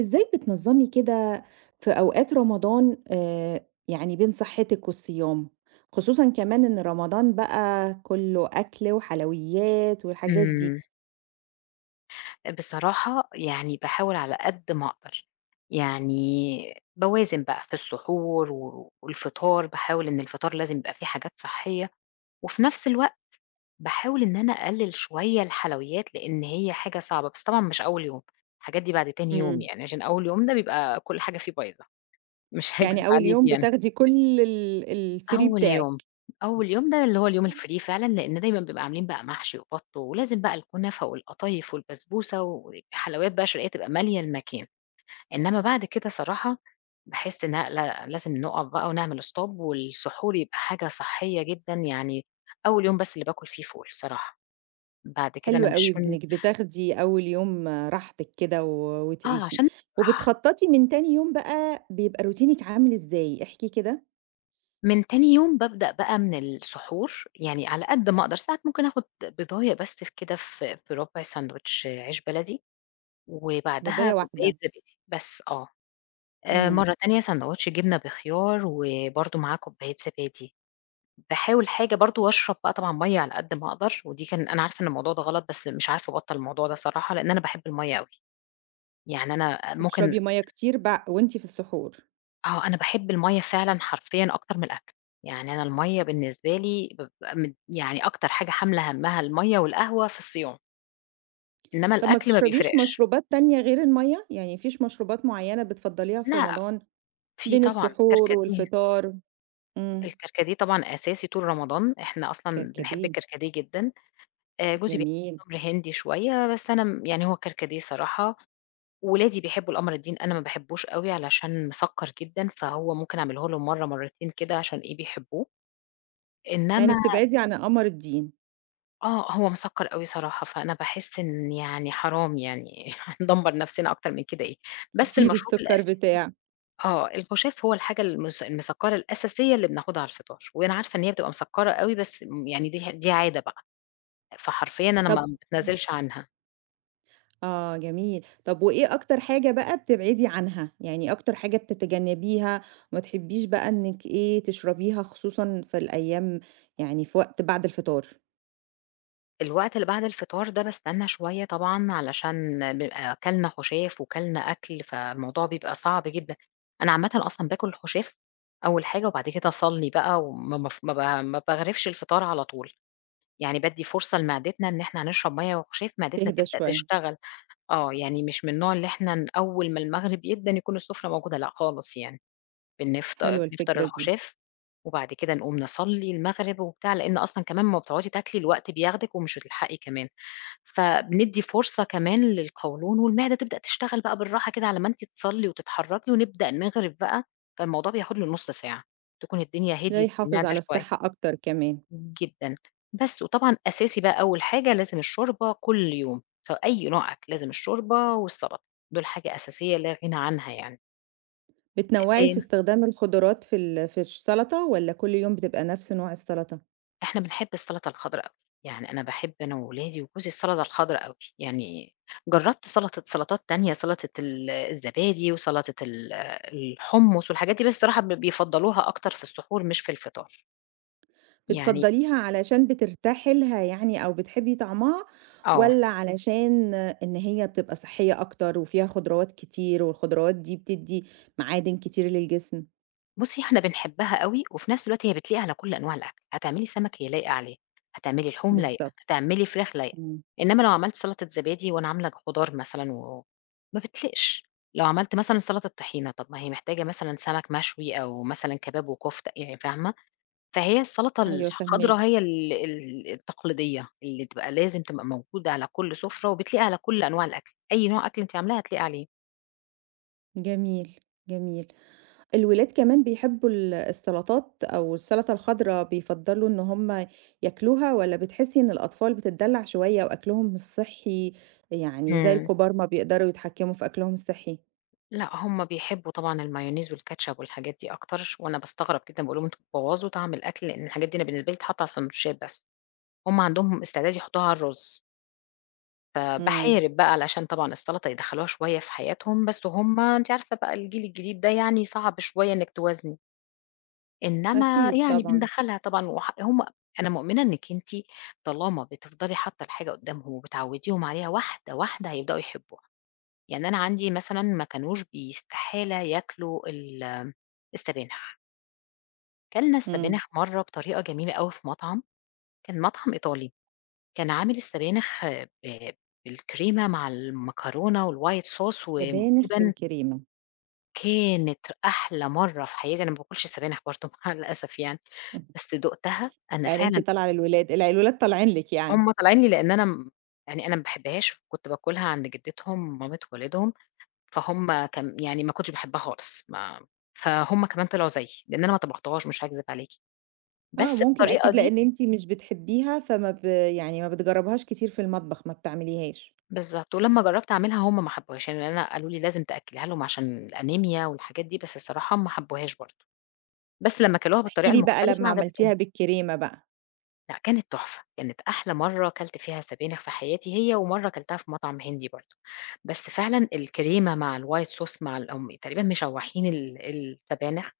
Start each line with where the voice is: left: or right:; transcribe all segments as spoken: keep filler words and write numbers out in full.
right: إزاي بتنظّمي كده في أوقات رمضان آآ، يعني بين صحتِك والصيام؟ خصوصًا كمان إن رمضان بقى كُلّه أكل وحلويات والحاجات دي.
left: إمم. بصراحة يعني باحاول على قد ما أقدر، يعني باوازن بقى في السحور و والفطار، باحاول إن الفطار لازم يبقى فيه حاجات صحية، وفي نفس الوقت باحاول إن أنا أقلل شوية الحلويات، لإن هي حاجة صعبة، بس طبعًا مش أول يوم، الحاجات دي بعد تاني يوم
right: إمم.
left: يعني، عشان أول يوم ده بيبقى كل حاجة فيه بايظة، مش هاكذب
right: يعني أول
left: عليكِ
right: يوم
left: يعني.
right: بتاخدي كل ال الfree
left: أول يوم،
right: بتاعِك.
left: أول يوم ده اللي هو اليوم الfree فعلًا، لإن دايمًا بيبقى عاملين بقى محشي وبَط، ولازم بقى الكنافة والقطايف والبسبوسة، وحلويات بقى شرقية تبقى مالية المكان، إنما بعد كده صراحة باحس إن أ لا لازم نُقف بقى ونعمل stop والسحور يبقى حاجة صحية جدًا، يعني أول يوم بس اللي باكل فيه فول صراحة، بعد كده
right: حلو
left: أنا
right: أوي
left: مش من
right: إنِّك بتاخدي أول يوم آه، راحتِك كده و
left: آه
right: وتعيشي.
left: عشان أشبع،
right: وبتخطّطي من تاني يوم بقى بيبقى روتينِك عامل إزاي؟ احكي كده.
left: من تاني يوم بابدأ بقى من السحور، يعني على قد ما أقدر، ساعات ممكن آخد بيضاية بس في كده في في ربع ساندوتش عيش بلدي. وبعدها
right: بداية
left: كوباية
right: واحدة.
left: زبادي بس آه. آآ
right: إمم.
left: مرّة تانية ساندوتش جبنة بخيار وبرضه معاه كوباية زبادي. باحاول حاجة برضه واشرب بقى طبعًا مَيّة على قد ما أقدر، ودي كان أنا عارفة إن الموضوع ده غلط، بس مش عارفة أبطّل الموضوع ده صراحة، لإن أنا باحب المَيّة أوي. يعني أنا ممكن
right: بتشربي مَيّة كتير بع وأنتِ في السحور.
left: آه، أنا باحب المَيّة فعلًا حرفيًا أكتر من الأكل. يعني أنا المَيّة بالنسبة لي بابقى مد يعني أكتر حاجة حاملة هَمّها المَيّة والقهوة في الصيام، إنّما
right: طب ما
left: الأكل ما
right: بتشربيش
left: بيفرقش.
right: مشروبات تانية غير المَيّة؟ يعني ما فيش مشروبات معيّنة بتفضّليها في
left: لأ،
right: رمضان
left: في
right: بين
left: طبعًا
right: السحور
left: الكركديه.
right: والفطار؟ إمم.
left: الكركديه طبعًا أساسي طول رمضان، إحنا أصلًا بنحب
right: كركديه.
left: الكركديه جدًا، آآ جوزي بيحب
right: جميل.
left: الأمر هندي شوية، بس أنا م يعني هو الكركديه صراحة، ولادي بيحبوا القمر الدين، أنا ما باحبوش أوي علشان مسكّر جدًا، فهو ممكن أعمله لهم مرّة، مرّتين كده عشان إيه، بيحبوه،
right: يعني
left: إنما
right: بتبعدي عن قمر الدين.
left: آه، هو مسكّر أوي صراحة، فأنا باحس إن يعني حرام يعني هندمّر نَفْسنا أكتر من كده إيه، بس
right: كتير
left: المشروب
right: السُكّر
left: الأساسي
right: بتاع.
left: آه، الخُشاف هو الحاجة المس المسكّرة الأساسية اللي بناخدها على الفطار، وأنا عارفة إن هي بتبقى مسكّرة أوي، بس م يعني دي ح دي عادة بقى. فحرفيًا أنا ما
right: طب،
left: باتنازلش عنها.
right: آه، جميل. طب وإيه أكتر حاجة بقى بتبعدي عنها؟ يعني أكتر حاجة بتتجنّبيها وما تحبّيش بقى إنِّك إيه، تشربيها خصوصًا في الأيام، يعني في وقت بعد الفطار.
left: الوقت اللي بعد الفطار ده باستنى شوية طبعًا علشان بيبقى كَلنا خُشاف وكَلنا أكل، فالموضوع بيبقى صعب جدًا. أنا عامةً أصلًا باكل الخُشاف أول حاجة وبعد كده أصلّي بقى وما مف ما ب ما باغرفش الفطار على طول، يعني بادّي فرصة لمعدتنا إن إحنا هنشرب مَيّة وخُشاف، معدتنا
right: تهدى
left: تبدأ
right: شوية.
left: تشتغل. آه، يعني مش من النوع اللي إحنا ن أول ما المغرب يدَّن يكون السُفرة موجودة، لأ خالص يعني. بنفط
right: حلوة
left: بنفطر
right: الفكرة دي.
left: العشاء، وبعد كده نقوم نصلّي المغرب وبتاع، لإن أصلًا كمان أمّا بتقعدي تاكلي الوقت بياخدِك ومش هتلحقي كمان، فبندّي فرصة كمان للقولون والمعدة تبدأ تشتغل بقى بالراحة كده على ما أنتِ تصلّي وتتحرّكي ونبدأ نغرِف بقى، فالموضوع بياخد له نُص ساعة، تكون الدنيا
right: ده
left: هديت في
right: يحافظ
left: المعدة
right: على
left: شوية،
right: الصحّة أكتر كمان.
left: جدًا، بس وطبعًا أساسي بقى أول حاجة لازم الشوربة كل يوم، سواء أي نوع أكل لازم الشوربة والسلطة، دول حاجة أساسية لا غنى عنها يعني.
right: بتنوّعي
left: آآ
right: في استخدام الخضروات في ال في السلطة والّا كل يوم بتبقى نفس نوع السلطة؟
left: إحنا بنحب السلطة الخضرا أوي، يعني أنا باحب أنا وولادي وجوزي السلطة الخضرا أوي، يعني جرّبت سلطة سلطات تانية، سلطة ال الزبادي وسلطة ال الحمص والحاجات دي، بس الصراحة ب بيفضّلوها أكتر في السحور مش في الفطار، يعني
right: بتفضّليها علشان بترتاحي لها يعني أو بتحبّي طعمها
left: آه.
right: والّا علشان إن هي بتبقى صحّية أكتر وفيها خضروات كتير والخضروات دي بتدّي معادن كتير للجسم؟
left: بُصّي، إحنا بنحبها أوي، وفي نفس الوقت هي بتليق على كل أنواع الأكل، هتعملي سمك هي لايقة عليه، هتعملي لحوم لايقة،
right: بالضبط.
left: هتعملي فراخ لايقة،
right: إمم.
left: إنما لو عملت سلطة زبادي وأنا عاملة خضار مثلًا و ما بتليقش، لو عملت مثلًا سلطة طحينة، طب ما هي محتاجة مثلًا سمك مشوي أو مثلًا كباب وكفتة يعني فاهمة؟ فهي السلطة
right: أيوه، فاهماكِ.
left: الخضرا هي ال ال التقليدية اللي تبقى لازم تبقى موجودة على كل سُفرة، وبتليق على كل أنواع الأكل، أي نوع أكل أنتِ عاملاه هتليق عليه.
right: جميل. جميل. الولاد كمان بيحبوا ال السلطات أو السلطة الخضرا، بيفضّلوا إن هم ياكلوها والّا بتحسّي إن الأطفال بتتدلّع شوية وأكلهم مش صحّي، يعني زي
left: إمم.
right: الكبار ما بيقدروا يتحكموا في أكلهم الصحّي؟
left: لأ، هُم بيحبّوا طبعًا المايونيز والكاتشب والحاجات دي أكتر، وأنا باستغرب جدًا باقول لهم: "أنتم بتبوّظوا طعم الأكل." لإن الحاجات دي أنا بالنسبة لي تتحط على الساندوتشات بس، هُم عندهم استعداد يحطّوها على الرز،
right: إمم.
left: فباحارب بقى علشان طبعًا السلطة يدخّلوها شوية في حياتهم، بس هُم أنتِ عارفة بقى الجيل الجديد ده يعني صعب شوية إنِّك توازني، إنّما
right: أكيد
left: يعني
right: طبعًا.
left: بندخّلها طبعًا وح هُم أنا مؤمنة إنِّك أنتِ طالما بتفضلي حاطّة الحاجة قدّامهم وبتعوّديهم عليها واحدة، واحدة هيبدؤوا يحبوها. يعني أنا عندي مثلًا ما كانوش بي استحالة ياكلوا ال السبانخ، كلنا
right: إمم.
left: السبانخ مرّة بطريقة جميلة أوي في مطعم، كان مطعم إيطالي، كان عامل السبانخ آه، ب بالكريمة مع المكرونة والwhite sauce
right: سبانخ
left: وتقريبًا
right: بالكريمة.
left: كانت أحلى مرّة في حياتي، أنا ما باكلش السبانخ برضه مع الأسف يعني، بس دُقتها أنا
right: يعني أنتِ
left: فعلًا.
right: طالعة للولاد، الع الولاد طالعين لِك يعني.
left: هُم طالعين لي لإن أنا م يعني أنا ما باحبهاش، كنت باكلها عند جدتهم مامة والدهم. فهُم كان يعني ما كنتش باحبها خالص، ما فهُم كمان طلعوا زيي، لإن أنا ما طبختهاش مش هاكذب عليكِ،
right: آه،
left: بس
right: ممكن
left: الطريقة
right: أكيد
left: دي
right: لإن أنتِ مش بتحبّيها فما ب يعني ما بتجرّبيهاش كتير في المطبخ، ما بتعمليهاش.
left: بالضبط، ولمّا جرّبت أعملها هُم ما حبوهاش، يعني أنا قالوا لي لازم تأكّليها لهم عشان الأنيميا والحاجات دي، بس الصراحة ما حبوهاش برضه، بس لمّا كلوها
right: احكي
left: بالطريقة
right: لي بقى
left: المختلفة
right: لمّا عملتيها
left: عجبتهم.
right: بالكريمة بقى.
left: لأ كانت تحفة، كانت أحلى مرّة كلت فيها سبانخ في حياتي هي، ومرّة كلتها في مطعم هندي برضه، بس فعلًا الكريمة مع الwhite sauce مع ال هُم تقريبًا مشوّحين ال السبانخ،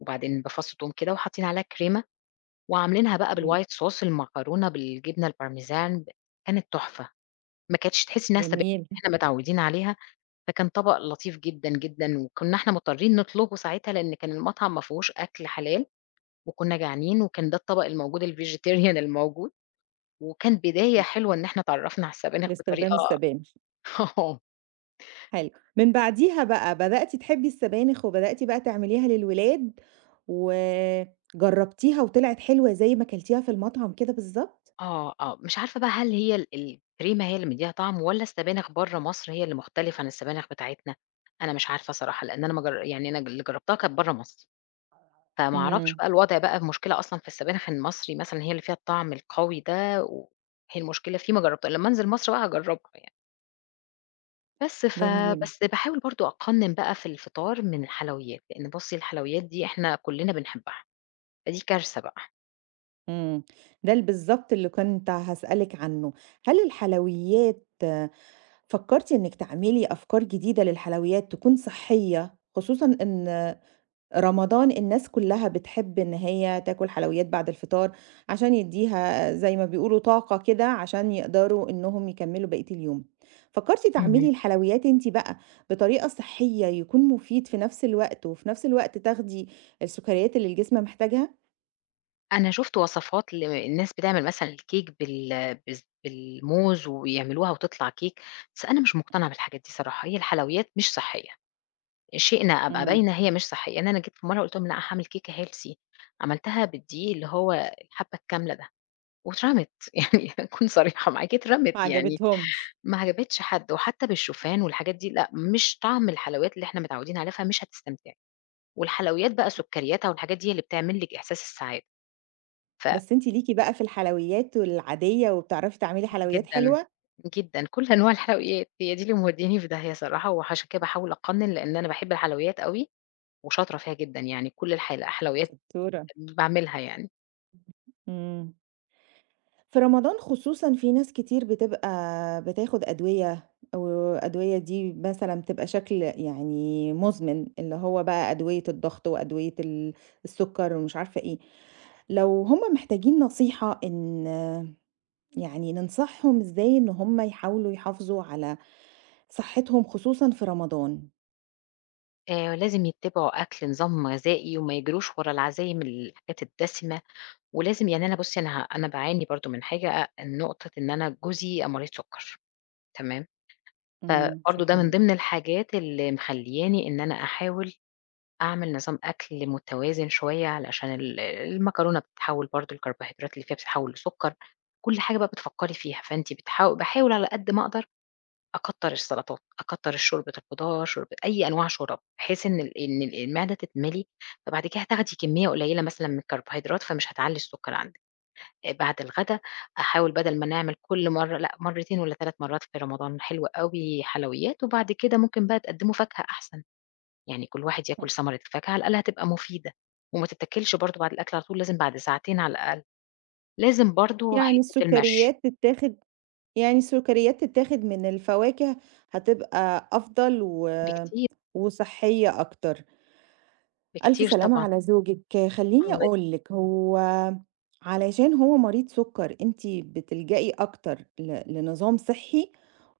left: وبعدين بفص توم كده وحاطين عليها الكريمة وعاملينها بقى
right: إمم.
left: بالwhite sauce المكرونة بالجبنة البارميزان، ب كانت تحفة، ما كانتش تحسّي إنها سبايك.
right: جميل.
left: إحنا متعوّدين عليها، فكان طبق لطيف جدًا، جدًا، وكُنّا إحنا مضطرين نطلبه ساعتها لإن كان المطعم ما فيهوش أكل حلال، وكُنّا جعانين وكان ده الطبق الموجود الvegetarian الموجود، وكان بداية حلوة إن إحنا اتعرّفنا على السبانخ
right: لاستخدام
left: بطريقة
right: السبانخ.
left: آه،
right: حلو. من بعديها بقى بدأتِ تحبّي السبانخ وبدأتِ بقى تعمليها للولاد، وجرّبتيها وطلعت حلوة زي ما كلتيها في المطعم كده بالضبط؟
left: آه، آه، مش عارفة بقى هل هي ال الكريمة هي اللي مدّياها طعم والّا السبانخ برّه مصر هي اللي مختلفة عن السبانخ بتاعتنا؟ أنا مش عارفة صراحة، لإن أنا ما جر يعني أنا اللي جرّبتها كانت برّه مصر. فما أعرفش
right: إمم.
left: بقى الوضع بقى المشكلة أصلًا في السبانخ المصري مثلًا هي اللي فيها الطعم القوي ده، وهي المشكلة فيه ما جرّبت لمّا أنزل مصر بقى هاجرّبها يعني. بس ف
right: جميل.
left: بس باحاول برضه أقنّن بقى في الفطار من الحلويات، لإن بُصّي الحلويات دي إحنا كُلّنا بنحبها، فدي كارثة بقى.
right: إمم. ده ال بالضبط اللي كنت هاسألِك عنه. هل الحلويات فكّرتِ إنِّك تعملي أفكار جديدة للحلويات تكون صحّية، خصوصًا إن رمضان الناس كلها بتحب إن هي تاكل حلويات بعد الفطار عشان يدّيها زي ما بيقولوا طاقة كده عشان يقدروا إنهم يكمّلوا بقية اليوم. فكّرتِ
left: اهم.
right: تعملي الحلويات أنتِ بقى بطريقة صحّية يكون مفيد في نفس الوقت، وفي نفس الوقت تاخدي السكريات اللي الجسم محتاجها؟
left: أنا شُفت وصفات للناس بتعمل مثلًا الكيك بال بالز بالموز ويعملوها وتطلع كيك، بس أنا مش مقتنعة بالحاجات دي صراحة، هي الحلويات مش صحّية. شئنا أبقى
right: إمم.
left: باينة هي مش صحية، يعني أنا جيت في مرّة قُلت لهم: "لأ هاعمل كيكة healthy." عملتها بالدقيق اللي هو الحبّة الكاملة ده واترمت، يعني أكون صريحة معاك
right: ما
left: اترمت، يعني
right: عجبتهمش.
left: ما عجبتش حد، وحتى بالشوفان والحاجات دي لأ، مش طعم الحلويات اللي إحنا متعودين عليها، فمش هتستمتعي، والحلويات بقى سُكّرياتها والحاجات دي هي اللي بتعمل لِك إحساس السعادة، ف
right: بس أنتِ ليكِ بقى في الحلويات العادية وبتعرفي تعملي حلويات
left: جدًا،
right: حلوة؟
left: جدًا، كل أنواع الحلويات، هي دي اللي مودّياني في داهية صراحة، وعشان كده باحاول أقنّن لإن أنا باحب الحلويات أوي وشاطرة فيها جدًا يعني كل الحل الحلويات
right: شطورة.
left: باعملها يعني.
right: إمم. في رمضان خصوصًا في ناس كتير بتبقى بتاخد أدوية، والأدوية دي مثلًا بتبقى شكل يعني مزمن، اللي هو بقى أدوية الضغط وأدوية ال السكر ومش عارفة إيه، لو هم محتاجين نصيحة إن يعني ننصحهم إزاي إن هم يحاولوا يحافظوا على صحتهم خصوصًا في رمضان؟
left: آآ لازم يتّبعوا أكل نظام غذائي وما يجروش ورا العزايم الحاجات الدسمة، ولازم يعني أنا بُصّي أنا ه أنا باعاني برضه من حاجة نقطة إن أنا جوزي مريض سُكّر تمام،
right: إمم.
left: فبرضه
right: شوفي
left: ده من
right: امم.
left: ضمن الحاجات اللي مخلّياني إن أنا أحاول أعمل نظام أكل متوازن شوية علشان ال المكرونة بتتحوّل برضه الكربوهيدرات اللي فيها بتتحوّل لسُكّر، كل حاجة بقى بتفكّري فيها، فأنتِ بتحاو باحاول على قد ما أقدر أكتّر السلطات، أكتّر شوربة الخضار، شوربة أي أنواع شورَب، بحيث إن ال إن ال المعدة تتملي، فبعد كده هتاخدي كمية قليّلة مثلًا من الكربوهيدرات، فمش هتعلّي السُكّر عندِك. آآ بعد الغدا أحاول بدل ما نعمل كل مرّة لأ، مرّتين والّا تلات مرّات في رمضان حلو أوي حلويات، وبعد كده ممكن بقى تقدّموا فاكهة أحسن، يعني كل واحد ياكل ثمرة الفاكهة، على الأقل هتبقى مفيدة، وما تتاكلش برضه بعد الأكل على طول، لازم بعد ساعتين على الأقل. لازم برضه
right: يعني
left: حتّة المَشي،
right: السكريات تتاخد يعني السكريات تتاخد من الفواكه هتبقى أفضل و
left: بكتير،
right: وصحية أكتر. ألف
left: بكتير
right: سلامة
left: طبعًا.
right: على زوجِك. خلّيني أقول لِك، هو علشان هو مريض سُكّر أنتِ بتلجئي أكتر ل لنظام صحّي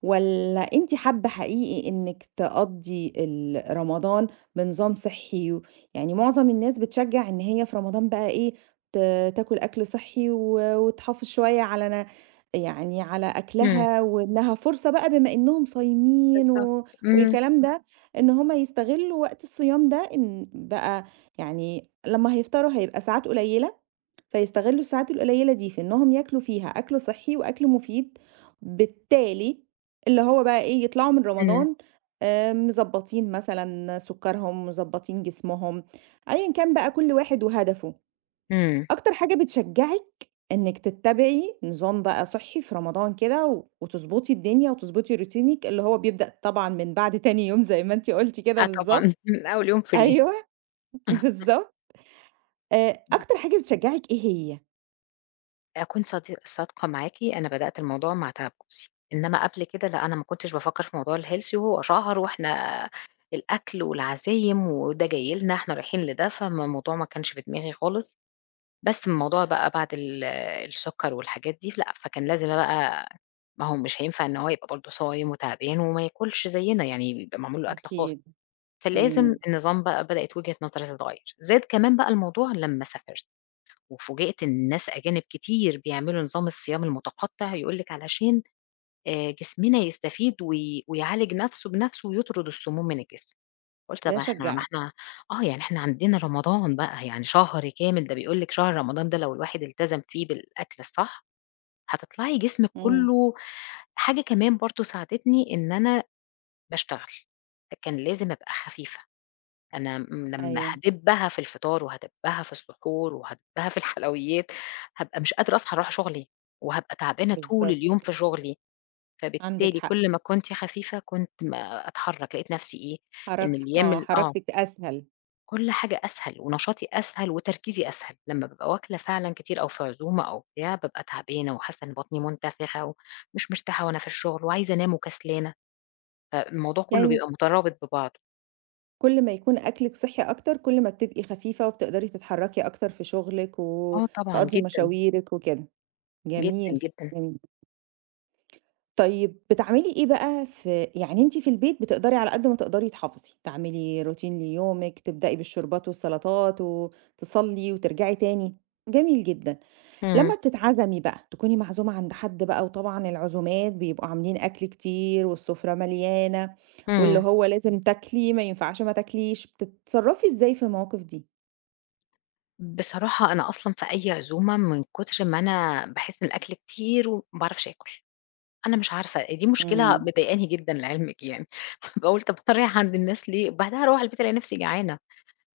right: والّا أنتِ حابة حقيقي إنِّك تقضّي ال رمضان بنظام صحّي؟ و- يعني معظم الناس بتشجّع إن هي في رمضان بقى إيه، ت تاكل أكل صحّي و وتحافظ شوية على ن يعني على
left: إمم،
right: أكلها وإنها فرصة بقى بما إنّهم صايمين،
left: بالضبط.
right: و
left: إمم.
right: والكلام ده، إن هم يستغلّوا وقت الصيام ده إن بقى يعني لمّا هيفطروا هيبقى ساعات قليّلة، فيستغلّوا الساعات القليّلة دي في إنّهم ياكلوا فيها أكل صحّي وأكل مفيد، بالتالي اللي هو بقى إيه، يطلعوا من
left: إمم،
right: رمضان آآ مضبّطين مثلًا سُكّرهم، مضبّطين جسمهم، أيًا كان بقى كل واحد وهدفه.
left: إمم.
right: أكتر حاجة بتشجّعِك إنِّك تتّبعي نظام بقى صحّي في رمضان كده و وتضبطي الدنيا وتضبطي روتينِك اللي هو بيبدأ طبعًا من بعد تاني يوم زي ما أنتِ قُلتِ كده
left: آه طبعًا،
right: بالضبط.
left: من أول يوم free.
right: أيوه بالضبط. آآ
left: ب
right: أكتر حاجة بتشجّعِك إيه هي؟
left: أكون صدي صادقة معاكِ، أنا بدأت الموضوع مع تعب جوزي، إنما قبل كده لأ، أنا ما كنتش بافكّر في موضوع الhealthy وهو شهر وإحنا الأكل والعزايم وده جاي لنا، إحنا رايحين لده، فما الموضوع ما كانش في دماغي خالص، بس الموضوع بقى بعد ال السُكّر والحاجات دي لأ، فكان لازم بقى ما هو مش هينفع إن هو يبقى برضه صايم وتعبان وما ياكلش زيّنا، يعني بيبقى معمول له أكل خاص.
right: أكيد.
left: فلازم
right: إمم.
left: النظام بقى بدأت وجهة نظري تتغيّر، زاد كمان بقى الموضوع لمّا سافرت، وفوجئت إن ناس أجانب كتير بيعملوا نظام الصيام المتقطع، يقول لِك علشان آآ جسمنا يستفيد وي ويعالج نَفْسه بنَفْسه ويطرد السموم من الجسم، قُلت
right: ده
left: طَب إحنا ما
right: شجّعِك.
left: إحنا آه، يعني إحنا عندنا رمضان بقى يعني شهر كامل، ده بيقول لِك شهر رمضان ده لو الواحد التزم فيه بالأكل الصح، هتطلعي جسمِك
right: إمم.
left: كُلّه حاجة كمان برضه ساعدتني إن أنا باشتغل، فكان لازم أبقى خفيفة. أنا م لمّا
right: أيوه
left: هادبّها في الفطار وهادبّها في السحور وهادبّها في الحلويات، هابقى مش قادرة أصحى أروح شغلي، وهابقى تعبانة طول
right: بالضبط،
left: اليوم في شغلي،
right: عندِك
left: فبالتالي
right: حق.
left: كل ما كنت خفيفة كنت ما أتحرّك، لقيت نفسي إيه،
right: حرك
left: إن الأيام
right: آه،
left: ال آه،
right: حركتِك أسهل.
left: كل حاجة أسهل ونشاطي أسهل وتركيزي أسهل، لمّا بابقى واكلة فعلًا كتير أو في عزومة أو بتاع، بابقى تعبانة وحاسة إن بطني منتفخة ومش مرتاحة وأنا في الشغل وعايزة أنام وكسلانة، فالموضوع كله
right: يعني
left: بيبقى مترابط ببعضه.
right: كل ما يكون أكلِك صحّي أكتر، كل ما بتبقي خفيفة وبتقدري تتحرّكي أكتر في شغلِك
left: آه طبعًا،
right: وتقضّي
left: جدًا،
right: مشاويرِك وكده.
left: جدًا،
right: جميل،
left: جدًا.
right: جميل. طيب بتعملي إيه بقى في يعني أنتِ في البيت بتقدري على قد ما تقدري تحافظي، تعملي روتين ليومِك، تبدئي بالشوربات والسلطات وتصلّي وترجعي تاني. جميل جدًا.
left: إمم.
right: لمّا بتتعزمي بقى، تكوني معزومة عند حد بقى وطبعًا العزومات بيبقوا عاملين أكل كتير والسفرة مليانة واللي
left: إمم.
right: هو لازم تاكلي، ما ينفعش ما تاكليش، بتتصرّفي إزاي في المواقف دي؟
left: بصراحة أنا أصلًا في أي عزومة من كتر ما أنا باحس إن الأكل كتير وما باعرفش آكل، أنا مش عارفة دي مشكلة
right: إمم.
left: مضايقاني جدًا لعلمِك يعني، باقول طب أتريّح عند الناس ليه؟ بعدها أروّح البيت ألاقي نفسي جعانة،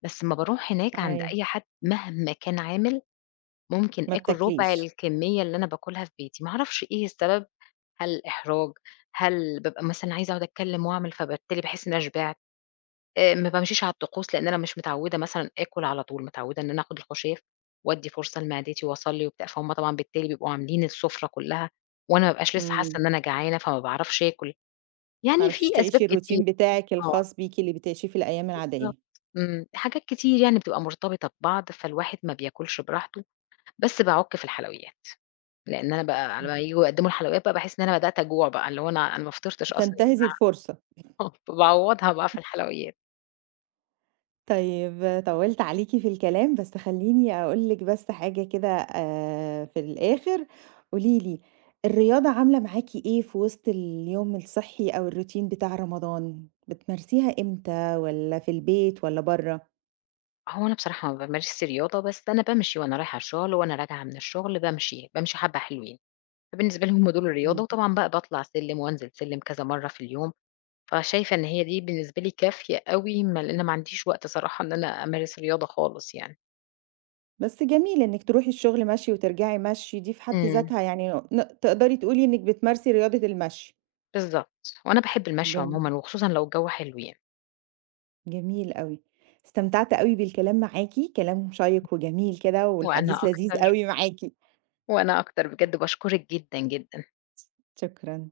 left: بس أمّا باروح هناك عند
right: أيوه.
left: أي حد مهما كان عامل، ممكن
right: ما
left: آكل ربع
right: بتاكليش.
left: الكمية اللي أنا باكلها في بيتي، ما أعرفش إيه السبب، هل إحراج، هل بابقى مثلًا عايزة أقعد أتكلم وأعمل فبالتالي باحس إن أنا شبعت؟ آآ ما بامشيش على الطقوس، لإن أنا مش متعوّدة مثلًا آكُل على طول، متعوّدة إن أنا آخُد الخُشاف وأدّي فرصة لمعدتي وأصلّي وبتاع، فهُم طبعًا بالتالي بيبقوا عاملين السُفرة كُلّها وأنا ما بابقاش لسّه حاسّة
right: إمم.
left: إن أنا جعانة، فما باعرفش آكُل.
right: ما
left: يعني
right: بتعرفيش
left: في أسباب
right: تعيشي
left: كتير
right: الروتين بتاعِك
left: آه،
right: الخاص بيكِ اللي بتعيشيه في الأيام العادية.
left: بالضبط. إمم. حاجات كتير يعني بتبقى مرتبطة ببعض، فالواحد ما بياكلش براحته، بس باعُك في الحلويات، لإن أنا بقى على ما ييجوا يقدّموا الحلويات بقى باحس إن أنا بدأت أجوع بقى، اللي هو أنا أنا ما فطرتش أصلًا يا
right: تنتهزي
left: جماعة،
right: الفرصة.
left: فباعوّضها بقى في الحلويات.
right: طيب طوّلت عليكِ في الكلام، بس خلّيني أقول لِك بس حاجة كده آآ في الآخر، قولي لي الرياضة عاملة معاكِ إيه في وسط اليوم الصحّي أو الروتين بتاع رمضان؟ بتمارسيها إمتى والّا في البيت والّا برّه؟
left: هو أنا بصراحة ما بامارسش رياضة، بس أنا بامشي وأنا رايحة الشغل، وأنا راجعة من الشغل بامشي، بامشي حبّة حلوين، فبالنسبة لي هُم دول الرياضة،
right: إمم.
left: وطبعًا بقى باطلع سلِّم وأنزل سلِّم كذا مرّة في اليوم، فشايفة إن هي دي بالنسبة لي كافية أوي، ما لإن ما عنديش وقت صراحة إن أنا أمارس رياضة خالص يعني.
right: بس جميل إنِّك تروحي الشغل مشي وترجعي مشي، دي في حد
left: إمم.
right: ذاتها يعني ن تقدري تقولي إنِّك بتمارسي رياضة المشي.
left: بالضبط، وأنا باحب المشي
right: جميل.
left: عمومًا وخصوصًا لو الجو حلو يعني،
right: جميل أوي. استمتعت أوي بالكلام معاكِ، كلام شيّق وجميل كده
left: وأنا
right: والحديث لذيذ
left: أكتر
right: أوي معاكِ.
left: وأنا أكتر بجد باشكرِك جدًا، جدًا.
right: شكرًا.